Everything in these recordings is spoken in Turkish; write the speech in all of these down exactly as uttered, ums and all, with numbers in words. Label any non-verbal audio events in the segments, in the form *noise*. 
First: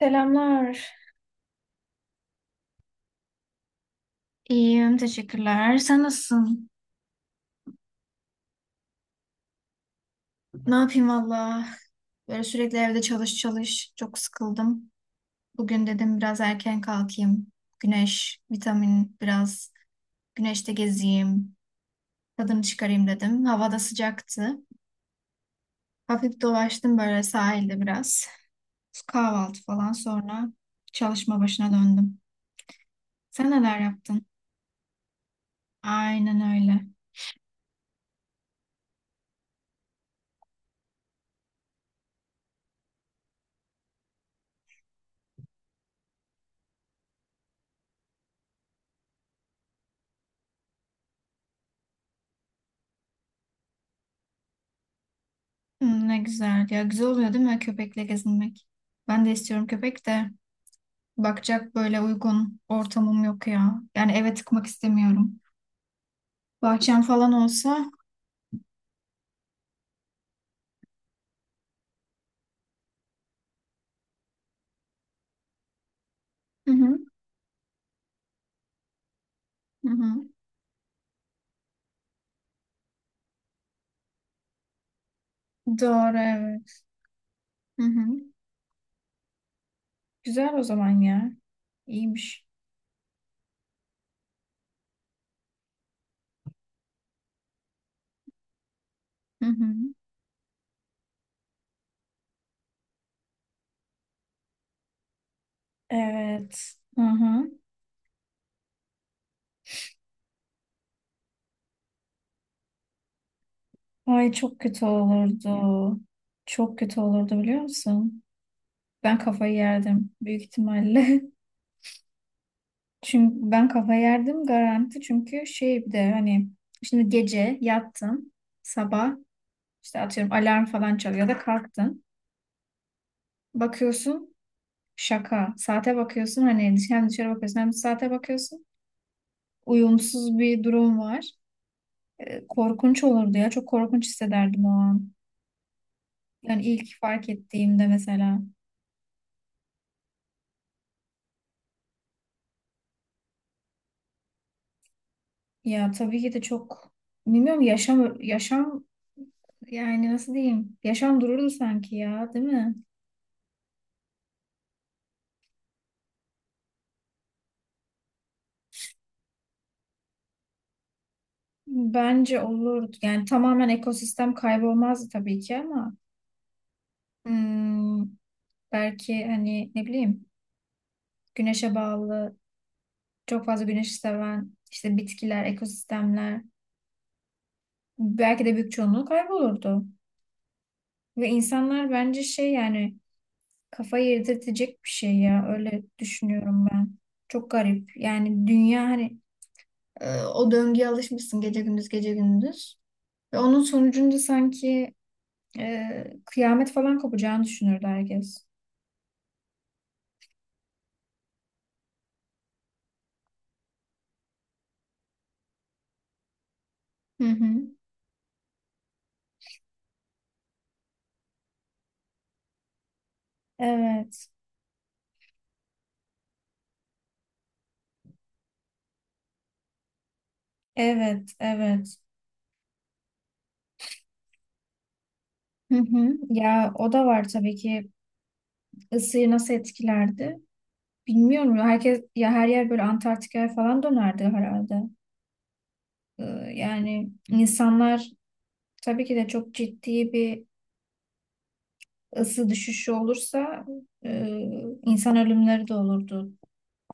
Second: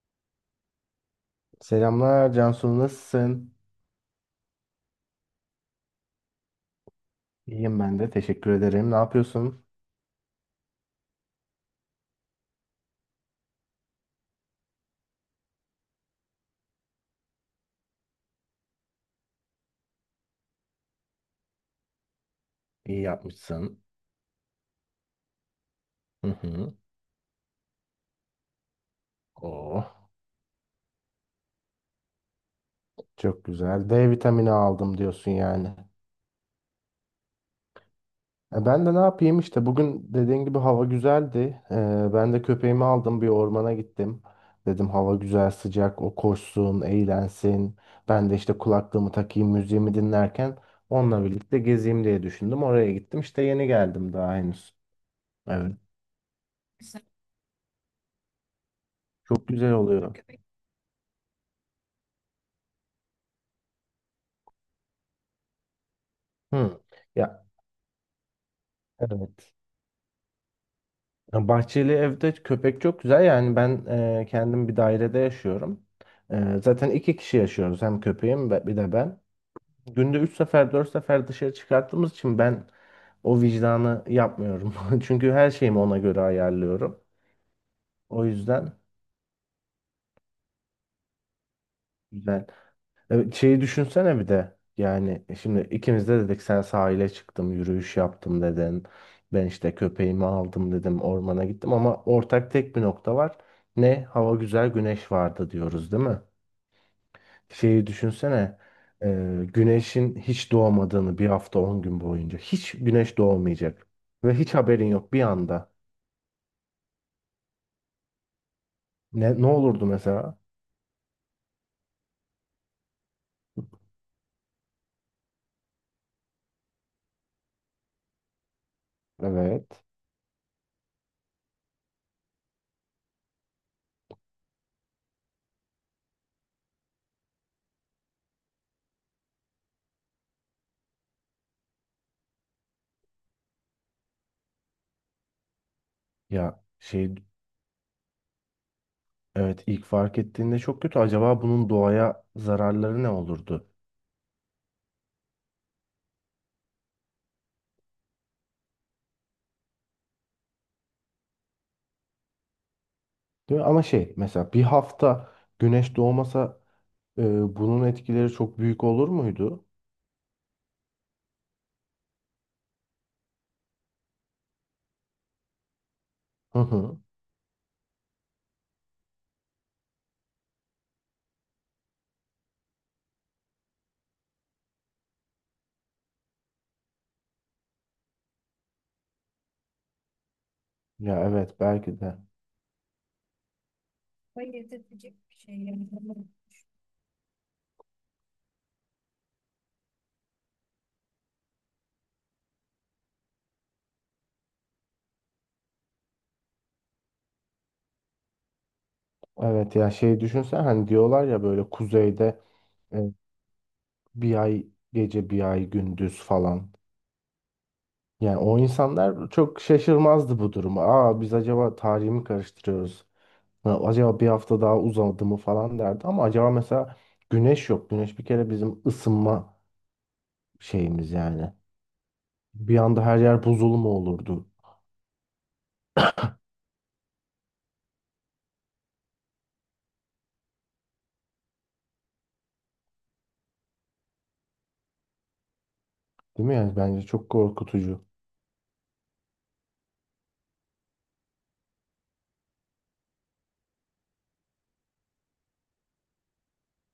Selamlar. Selamlar Cansu, nasılsın? İyiyim, teşekkürler. Sen nasılsın? İyiyim ben de, teşekkür ederim. Ne yapıyorsun? Ne yapayım valla? Böyle sürekli evde çalış çalış. Çok sıkıldım. Bugün dedim biraz erken kalkayım. Güneş, vitamin biraz. Güneşte gezeyim. Tadını İyi çıkarayım dedim. Hava da yapmışsın. sıcaktı. Hı Hafif hı. dolaştım böyle sahilde biraz. Kahvaltı falan Oh, sonra çalışma başına döndüm. çok Sen neler güzel. D yaptın? vitamini aldım diyorsun yani. Aynen öyle. E, ben de ne yapayım işte, bugün dediğin gibi hava güzeldi. E, ben de köpeğimi aldım, bir ormana gittim. Dedim hava güzel, sıcak, o koşsun eğlensin. Ben de işte kulaklığımı takayım, müziğimi dinlerken onunla birlikte gezeyim diye düşündüm. Oraya gittim işte, yeni geldim daha henüz. Evet. Hı, ne güzel. Ya güzel oluyor değil mi köpekle gezinmek? Ben de Çok istiyorum güzel köpek oluyor. de. Bakacak böyle uygun ortamım yok ya. Yani eve tıkmak istemiyorum. Hı. Bahçem falan Ya, olsa. evet. Ya, bahçeli evde köpek çok güzel. Yani ben e, kendim bir dairede yaşıyorum. E, Hı Zaten hı, iki kişi yaşıyoruz. Hem köpeğim ve bir de ben. hı Günde hı. üç sefer dört sefer dışarı çıkarttığımız için ben o vicdanı yapmıyorum. *laughs* Çünkü her şeyimi ona Doğru göre evet. ayarlıyorum. Hı O hı. yüzden Güzel o zaman ya. İyiymiş. güzel. Evet, şeyi düşünsene bir de. Yani şimdi ikimiz de dedik, sen sahile çıktım, yürüyüş yaptım dedin. Ben Hı hı. işte köpeğimi aldım dedim, ormana gittim, ama ortak tek bir nokta var. Ne? Hava güzel, güneş vardı diyoruz değil mi? Evet. Hı hı. Şeyi düşünsene. E, güneşin hiç doğmadığını, bir hafta on gün boyunca. Hiç güneş doğmayacak. Ay Ve hiç çok kötü haberin yok, bir olurdu. anda. Çok kötü olurdu biliyor musun? Ben Ne, ne kafayı olurdu yerdim mesela? büyük ihtimalle. *laughs* Çünkü ben kafayı yerdim garanti. Çünkü şey bir de hani şimdi gece yattın. Sabah Evet. işte atıyorum alarm falan çalıyor ya da kalktın. Bakıyorsun şaka. Saate bakıyorsun hani hem dışarı bakıyorsun hem de saate bakıyorsun. Uyumsuz bir durum var. E, Korkunç olurdu ya. Çok korkunç hissederdim o an. Ya Yani ilk şey, fark ettiğimde mesela. evet, ilk fark ettiğinde çok kötü. Acaba bunun doğaya zararları ne olurdu? Ya tabii ki de çok bilmiyorum yaşam yaşam yani nasıl diyeyim? Yaşam dururdu sanki ya, değil mi? Değil mi? Ama şey, mesela bir hafta güneş doğmasa, e, bunun etkileri çok büyük olur muydu? Bence olurdu. Yani tamamen ekosistem kaybolmazdı tabii ki ama Hı hı. hmm, belki hani ne bileyim güneşe bağlı çok fazla güneş seven işte bitkiler, ekosistemler belki de büyük çoğunluğu kaybolurdu. Ya Ve evet, insanlar belki de. bence şey yani kafayı yedirtecek bir şey ya öyle düşünüyorum ben. Çok garip. Yani dünya hani e, o döngüye alışmışsın gece gündüz gece gündüz. Ve onun sonucunda sanki e, kıyamet falan kopacağını düşünürdü herkes. Evet ya şey, düşünsen hani, diyorlar ya böyle kuzeyde e, bir ay gece bir ay gündüz falan. Hı hı. Yani o insanlar çok şaşırmazdı bu duruma. Aa, biz acaba tarihi mi karıştırıyoruz? Ha, acaba bir Evet, hafta daha uzadı mı falan derdi. Ama acaba mesela, güneş yok. Güneş bir kere bizim ısınma şeyimiz evet, yani. evet. Bir anda her yer buzul mu olurdu? Hı hı. Ya o da var tabii ki ısıyı nasıl etkilerdi? Bilmiyorum ya herkes ya her yer böyle Antarktika'ya falan dönerdi herhalde. Ee, Değil mi yani? Bence yani çok korkutucu. insanlar tabii ki de çok ciddi bir ısı düşüşü olursa e, insan ölümleri de olurdu.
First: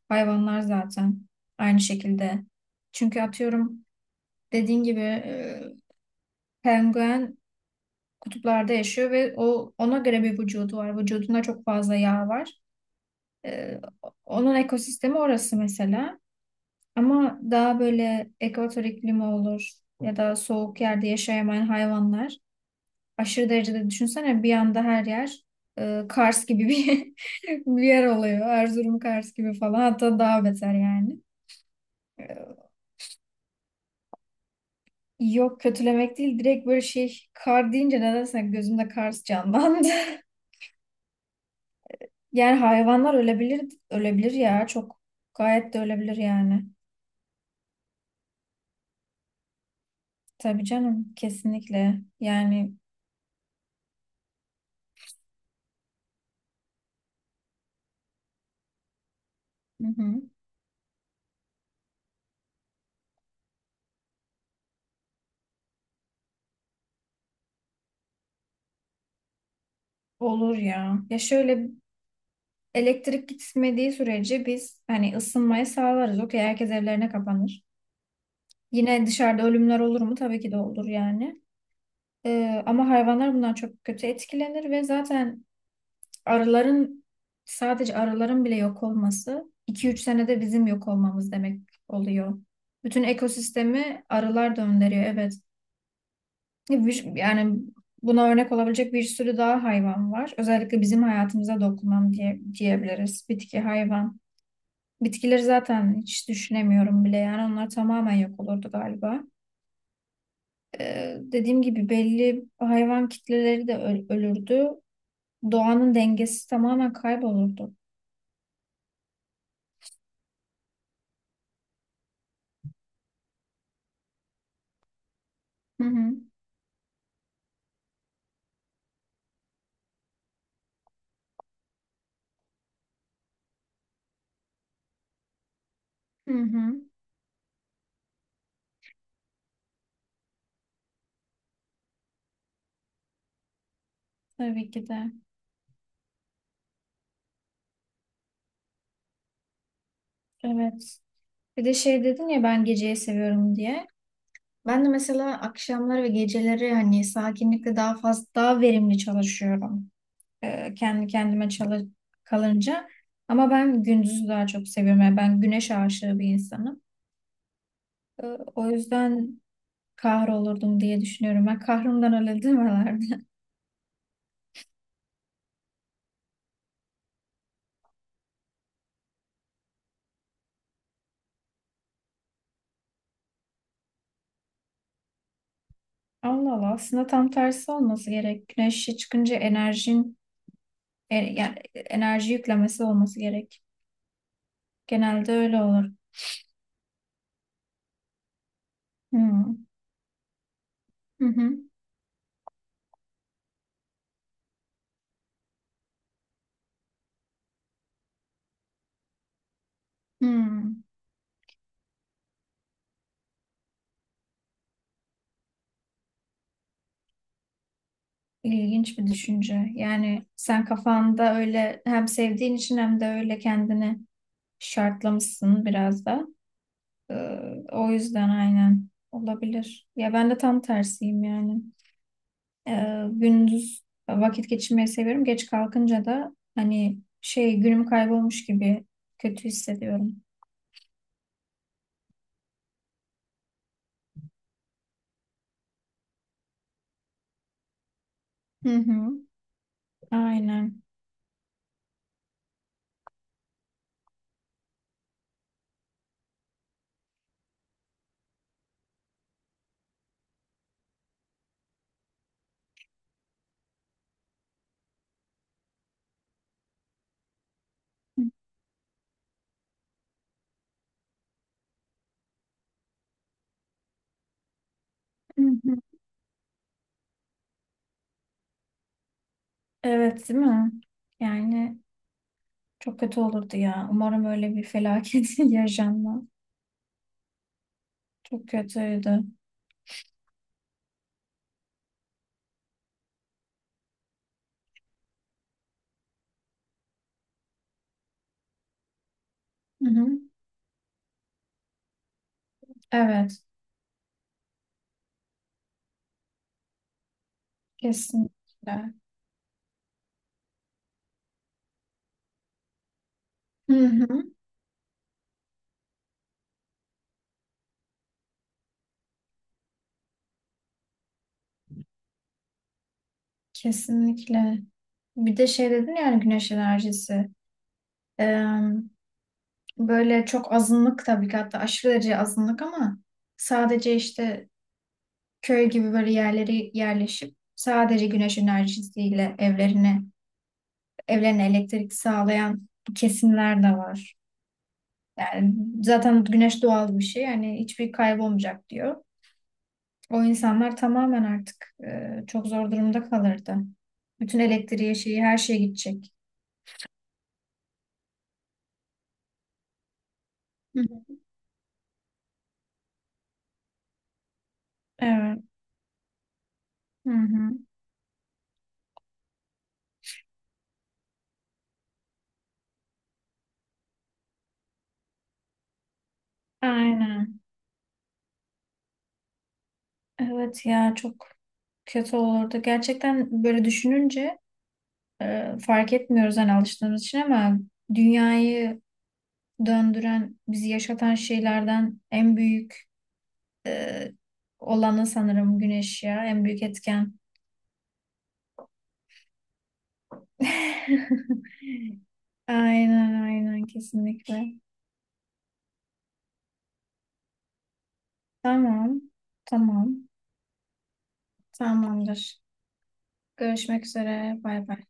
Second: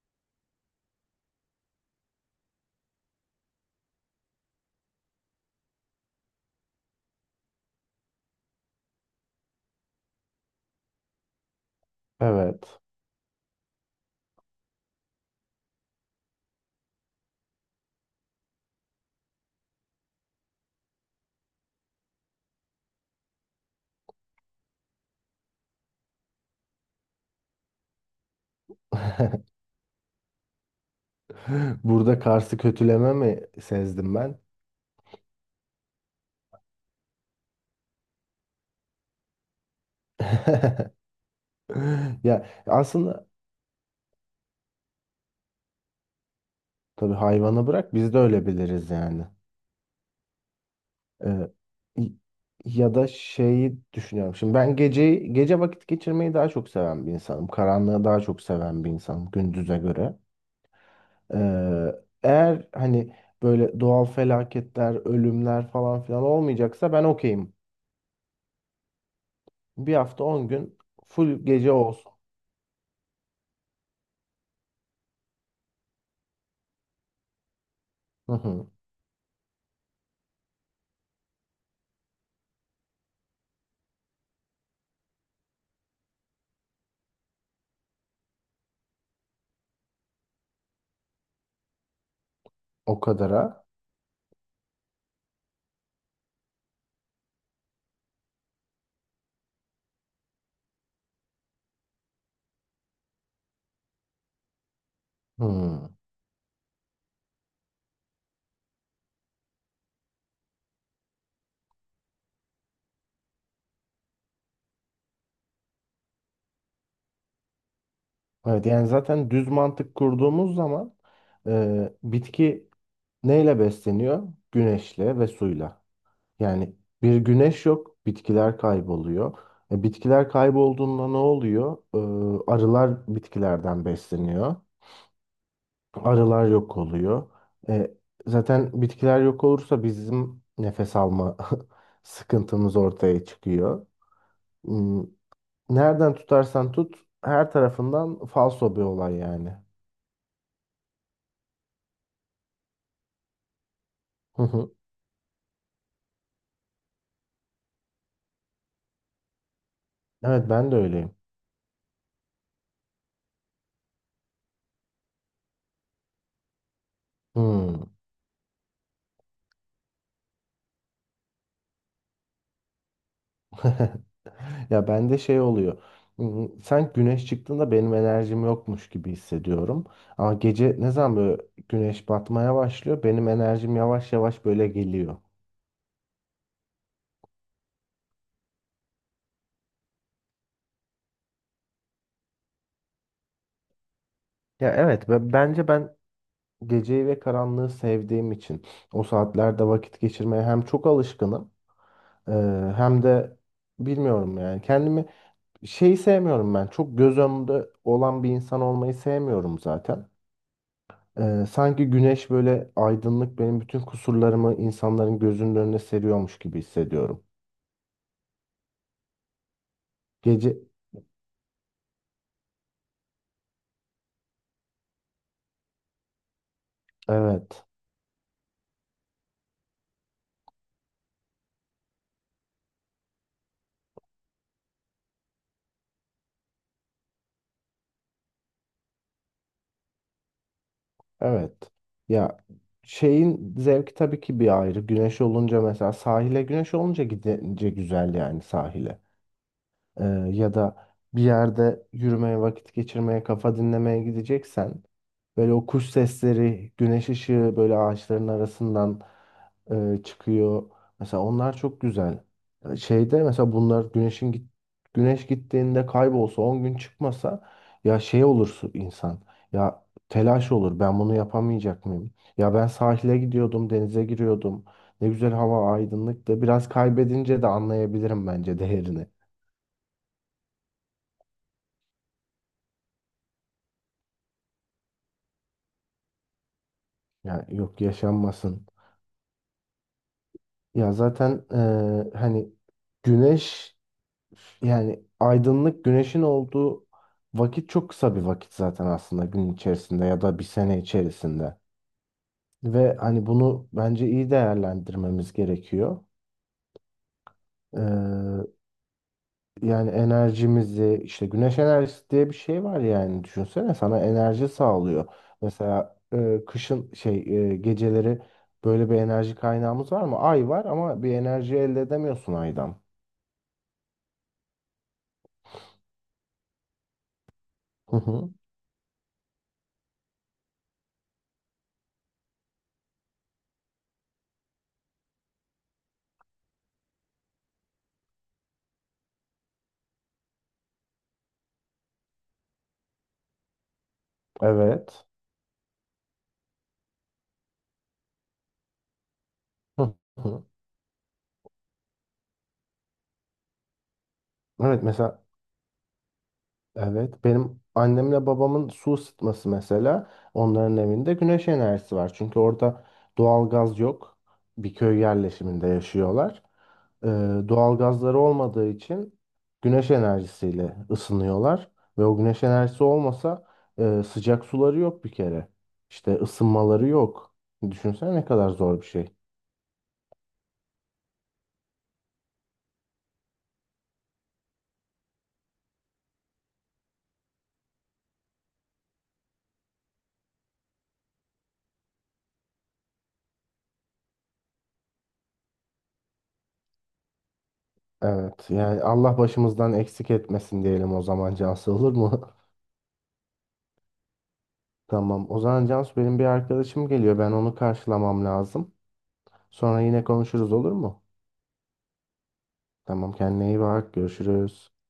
Hayvanlar zaten aynı şekilde. Çünkü atıyorum dediğin gibi e, penguen kutuplarda yaşıyor ve o ona göre bir vücudu var. Vücudunda çok fazla yağ var. Evet. Ee, onun ekosistemi orası mesela. Ama daha böyle ekvator iklimi olur ya da soğuk yerde yaşayamayan hayvanlar aşırı derecede düşünsene bir anda her yer e, Kars gibi bir, *laughs* bir yer oluyor. Erzurum Kars *laughs* gibi falan hatta daha beter yani. Burada Kars'ı kötüleme mi sezdim ben? Yok kötülemek değil direkt böyle şey kar deyince nedense gözümde Kars canlandı. *laughs* *laughs* Ya Yani hayvanlar aslında ölebilir ölebilir ya çok gayet de ölebilir yani. tabii, hayvana bırak, biz de öyle biliriz yani. Tabii canım Ee, kesinlikle y- yani, Ya da şeyi düşünüyorum. Şimdi ben gece gece vakit geçirmeyi daha çok seven bir insanım. Karanlığı daha çok seven bir insanım gündüze hı hı. göre. Ee, Eğer hani böyle doğal felaketler, ölümler falan filan olmayacaksa ben okeyim. Bir hafta on Olur gün ya. Ya full şöyle gece olsun. elektrik gitmediği sürece biz hani ısınmayı sağlarız. Okey herkes evlerine kapanır. Hı hı. Yine dışarıda ölümler olur mu? Tabii ki de olur yani. Ee, ama hayvanlar bundan çok kötü etkilenir ve zaten arıların sadece arıların bile yok olması iki üç senede bizim yok olmamız demek oluyor. O Bütün kadara. ekosistemi arılar döndürüyor evet. Bir- Yani buna örnek olabilecek bir sürü daha hayvan var. Özellikle bizim hayatımıza dokunan diye, diyebiliriz. Bitki, hayvan. Bitkileri Hı. zaten hiç düşünemiyorum bile yani onlar tamamen yok olurdu galiba. Ee, dediğim gibi belli hayvan kitleleri de öl- ölürdü. Doğanın dengesi tamamen kaybolurdu. Evet yani zaten düz mantık kurduğumuz zaman, e, bitki neyle besleniyor? Güneşle ve suyla. Hı hı. Yani bir güneş yok, bitkiler kayboluyor. E, bitkiler kaybolduğunda ne oluyor? E, arılar bitkilerden besleniyor. Hı Arılar hı. yok oluyor. E, Zaten bitkiler yok olursa bizim nefes alma *laughs* sıkıntımız ortaya çıkıyor. Tabii ki Hmm, de. Nereden tutarsan tut, her tarafından falso bir olay yani. Evet. Bir de şey dedin ya ben geceyi seviyorum diye. Hı hı. Ben de mesela akşamları ve geceleri hani sakinlikle daha fazla daha verimli çalışıyorum. Evet, ben Ee, de kendi öyleyim. kendime çalış kalınca. Ama ben gündüzü daha çok seviyorum. Yani ben güneş aşığı bir insanım. Hmm. E, O yüzden kahrolurdum diye düşünüyorum. Ben kahrımdan öyle demelerdi. *laughs* *laughs* Ya, bende şey oluyor. Hmm, Sanki güneş çıktığında benim enerjim yokmuş gibi hissediyorum. Ama gece ne zaman böyle güneş batmaya başlıyor, benim enerjim yavaş yavaş böyle geliyor. Allah Allah aslında tam tersi olması gerek. Güneşe çıkınca enerjin e, yani enerji yüklemesi olması gerek. Ya evet, Genelde ve öyle bence olur. ben geceyi ve karanlığı sevdiğim için o Hmm. saatlerde vakit geçirmeye hem çok Hı alışkınım, hı. e, hem de bilmiyorum, yani kendimi. Şeyi sevmiyorum ben. Çok göz önünde olan bir insan olmayı sevmiyorum zaten. Hmm. Ee, sanki güneş böyle aydınlık, benim bütün kusurlarımı insanların gözünün önüne seriyormuş gibi hissediyorum. İlginç bir düşünce. Yani Gece sen kafanda öyle hem sevdiğin için hem de öyle kendini şartlamışsın biraz da. Ee, evet. o yüzden aynen olabilir. Ya ben de tam tersiyim yani. Ee, gündüz vakit geçirmeyi seviyorum. Geç kalkınca da hani şey günüm kaybolmuş gibi kötü hissediyorum. Evet. Ya, şeyin zevki tabii ki bir ayrı. Güneş olunca mesela sahile, güneş olunca gidince güzel yani Hı sahile. hı. Ee, Ya Aynen. da bir yerde yürümeye, vakit geçirmeye, kafa dinlemeye gideceksen, böyle o kuş sesleri, güneş ışığı böyle ağaçların arasından e, çıkıyor. Mesela onlar çok güzel. Ee, Şeyde mesela, bunlar güneşin git güneş gittiğinde kaybolsa, on gün çıkmasa, ya şey olursun insan. Ya telaş olur. Ben bunu yapamayacak mıyım? Ya ben sahile gidiyordum, denize giriyordum. Ne güzel Hı hava, hı. aydınlıktı. Biraz kaybedince de anlayabilirim bence değerini. Evet, değil mi? Yani çok kötü olurdu ya. Umarım öyle bir felaket *laughs* yaşanmaz. Ya yok, Çok yaşanmasın. kötüydü. Ya zaten eee, hani güneş, yani aydınlık güneşin olduğu vakit çok kısa bir vakit zaten aslında, gün Hı içerisinde ya hı. da bir sene içerisinde. Ve hani Evet, bunu bence iyi değerlendirmemiz gerekiyor. kesinlikle. Yani enerjimizi işte, güneş enerjisi diye bir şey var yani, Hı düşünsene sana hı. enerji sağlıyor. Mesela e, kışın şey, e, geceleri böyle bir enerji kaynağımız var mı? Ay var ama bir enerji elde edemiyorsun aydan. Kesinlikle. Bir de şey dedin yani güneş enerjisi. Hı hı. Böyle çok azınlık tabii ki hatta aşırı derece azınlık ama sadece işte köy gibi böyle yerlere yerleşip sadece güneş enerjisiyle evlerine evlerine elektrik sağlayan kesimler de var. Evet. Yani zaten güneş doğal bir şey yani hiçbir kaybolmayacak diyor. Hı O hı. insanlar tamamen artık e, çok zor durumda kalırdı. Bütün Evet elektriği şeyi mesela, her şey gidecek. evet, benim annemle babamın su ısıtması mesela, onların Hı hı. evinde güneş enerjisi var. Çünkü orada doğal gaz yok. Bir köy Evet. yerleşiminde yaşıyorlar. Ee, Hı hı. Doğal gazları olmadığı için güneş enerjisiyle ısınıyorlar. Ve o güneş enerjisi olmasa, e, sıcak suları yok bir kere. İşte ısınmaları yok. Aynen. Düşünsene ne kadar zor bir şey. Evet ya çok kötü olurdu. Gerçekten böyle düşününce e, fark etmiyoruz hani alıştığımız için ama dünyayı döndüren, bizi yaşatan şeylerden en büyük e, olanı sanırım güneş ya. En büyük etken. Evet, yani Allah başımızdan eksik etmesin diyelim o zaman *laughs* Cansu, olur mu? *laughs* Aynen aynen kesinlikle. Tamam. O zaman Cansu, benim bir arkadaşım geliyor. Ben onu karşılamam lazım. Tamam. Sonra yine Tamam. konuşuruz, olur mu? Tamamdır. Tamam, kendine iyi Görüşmek bak. üzere. Bay Görüşürüz. bay.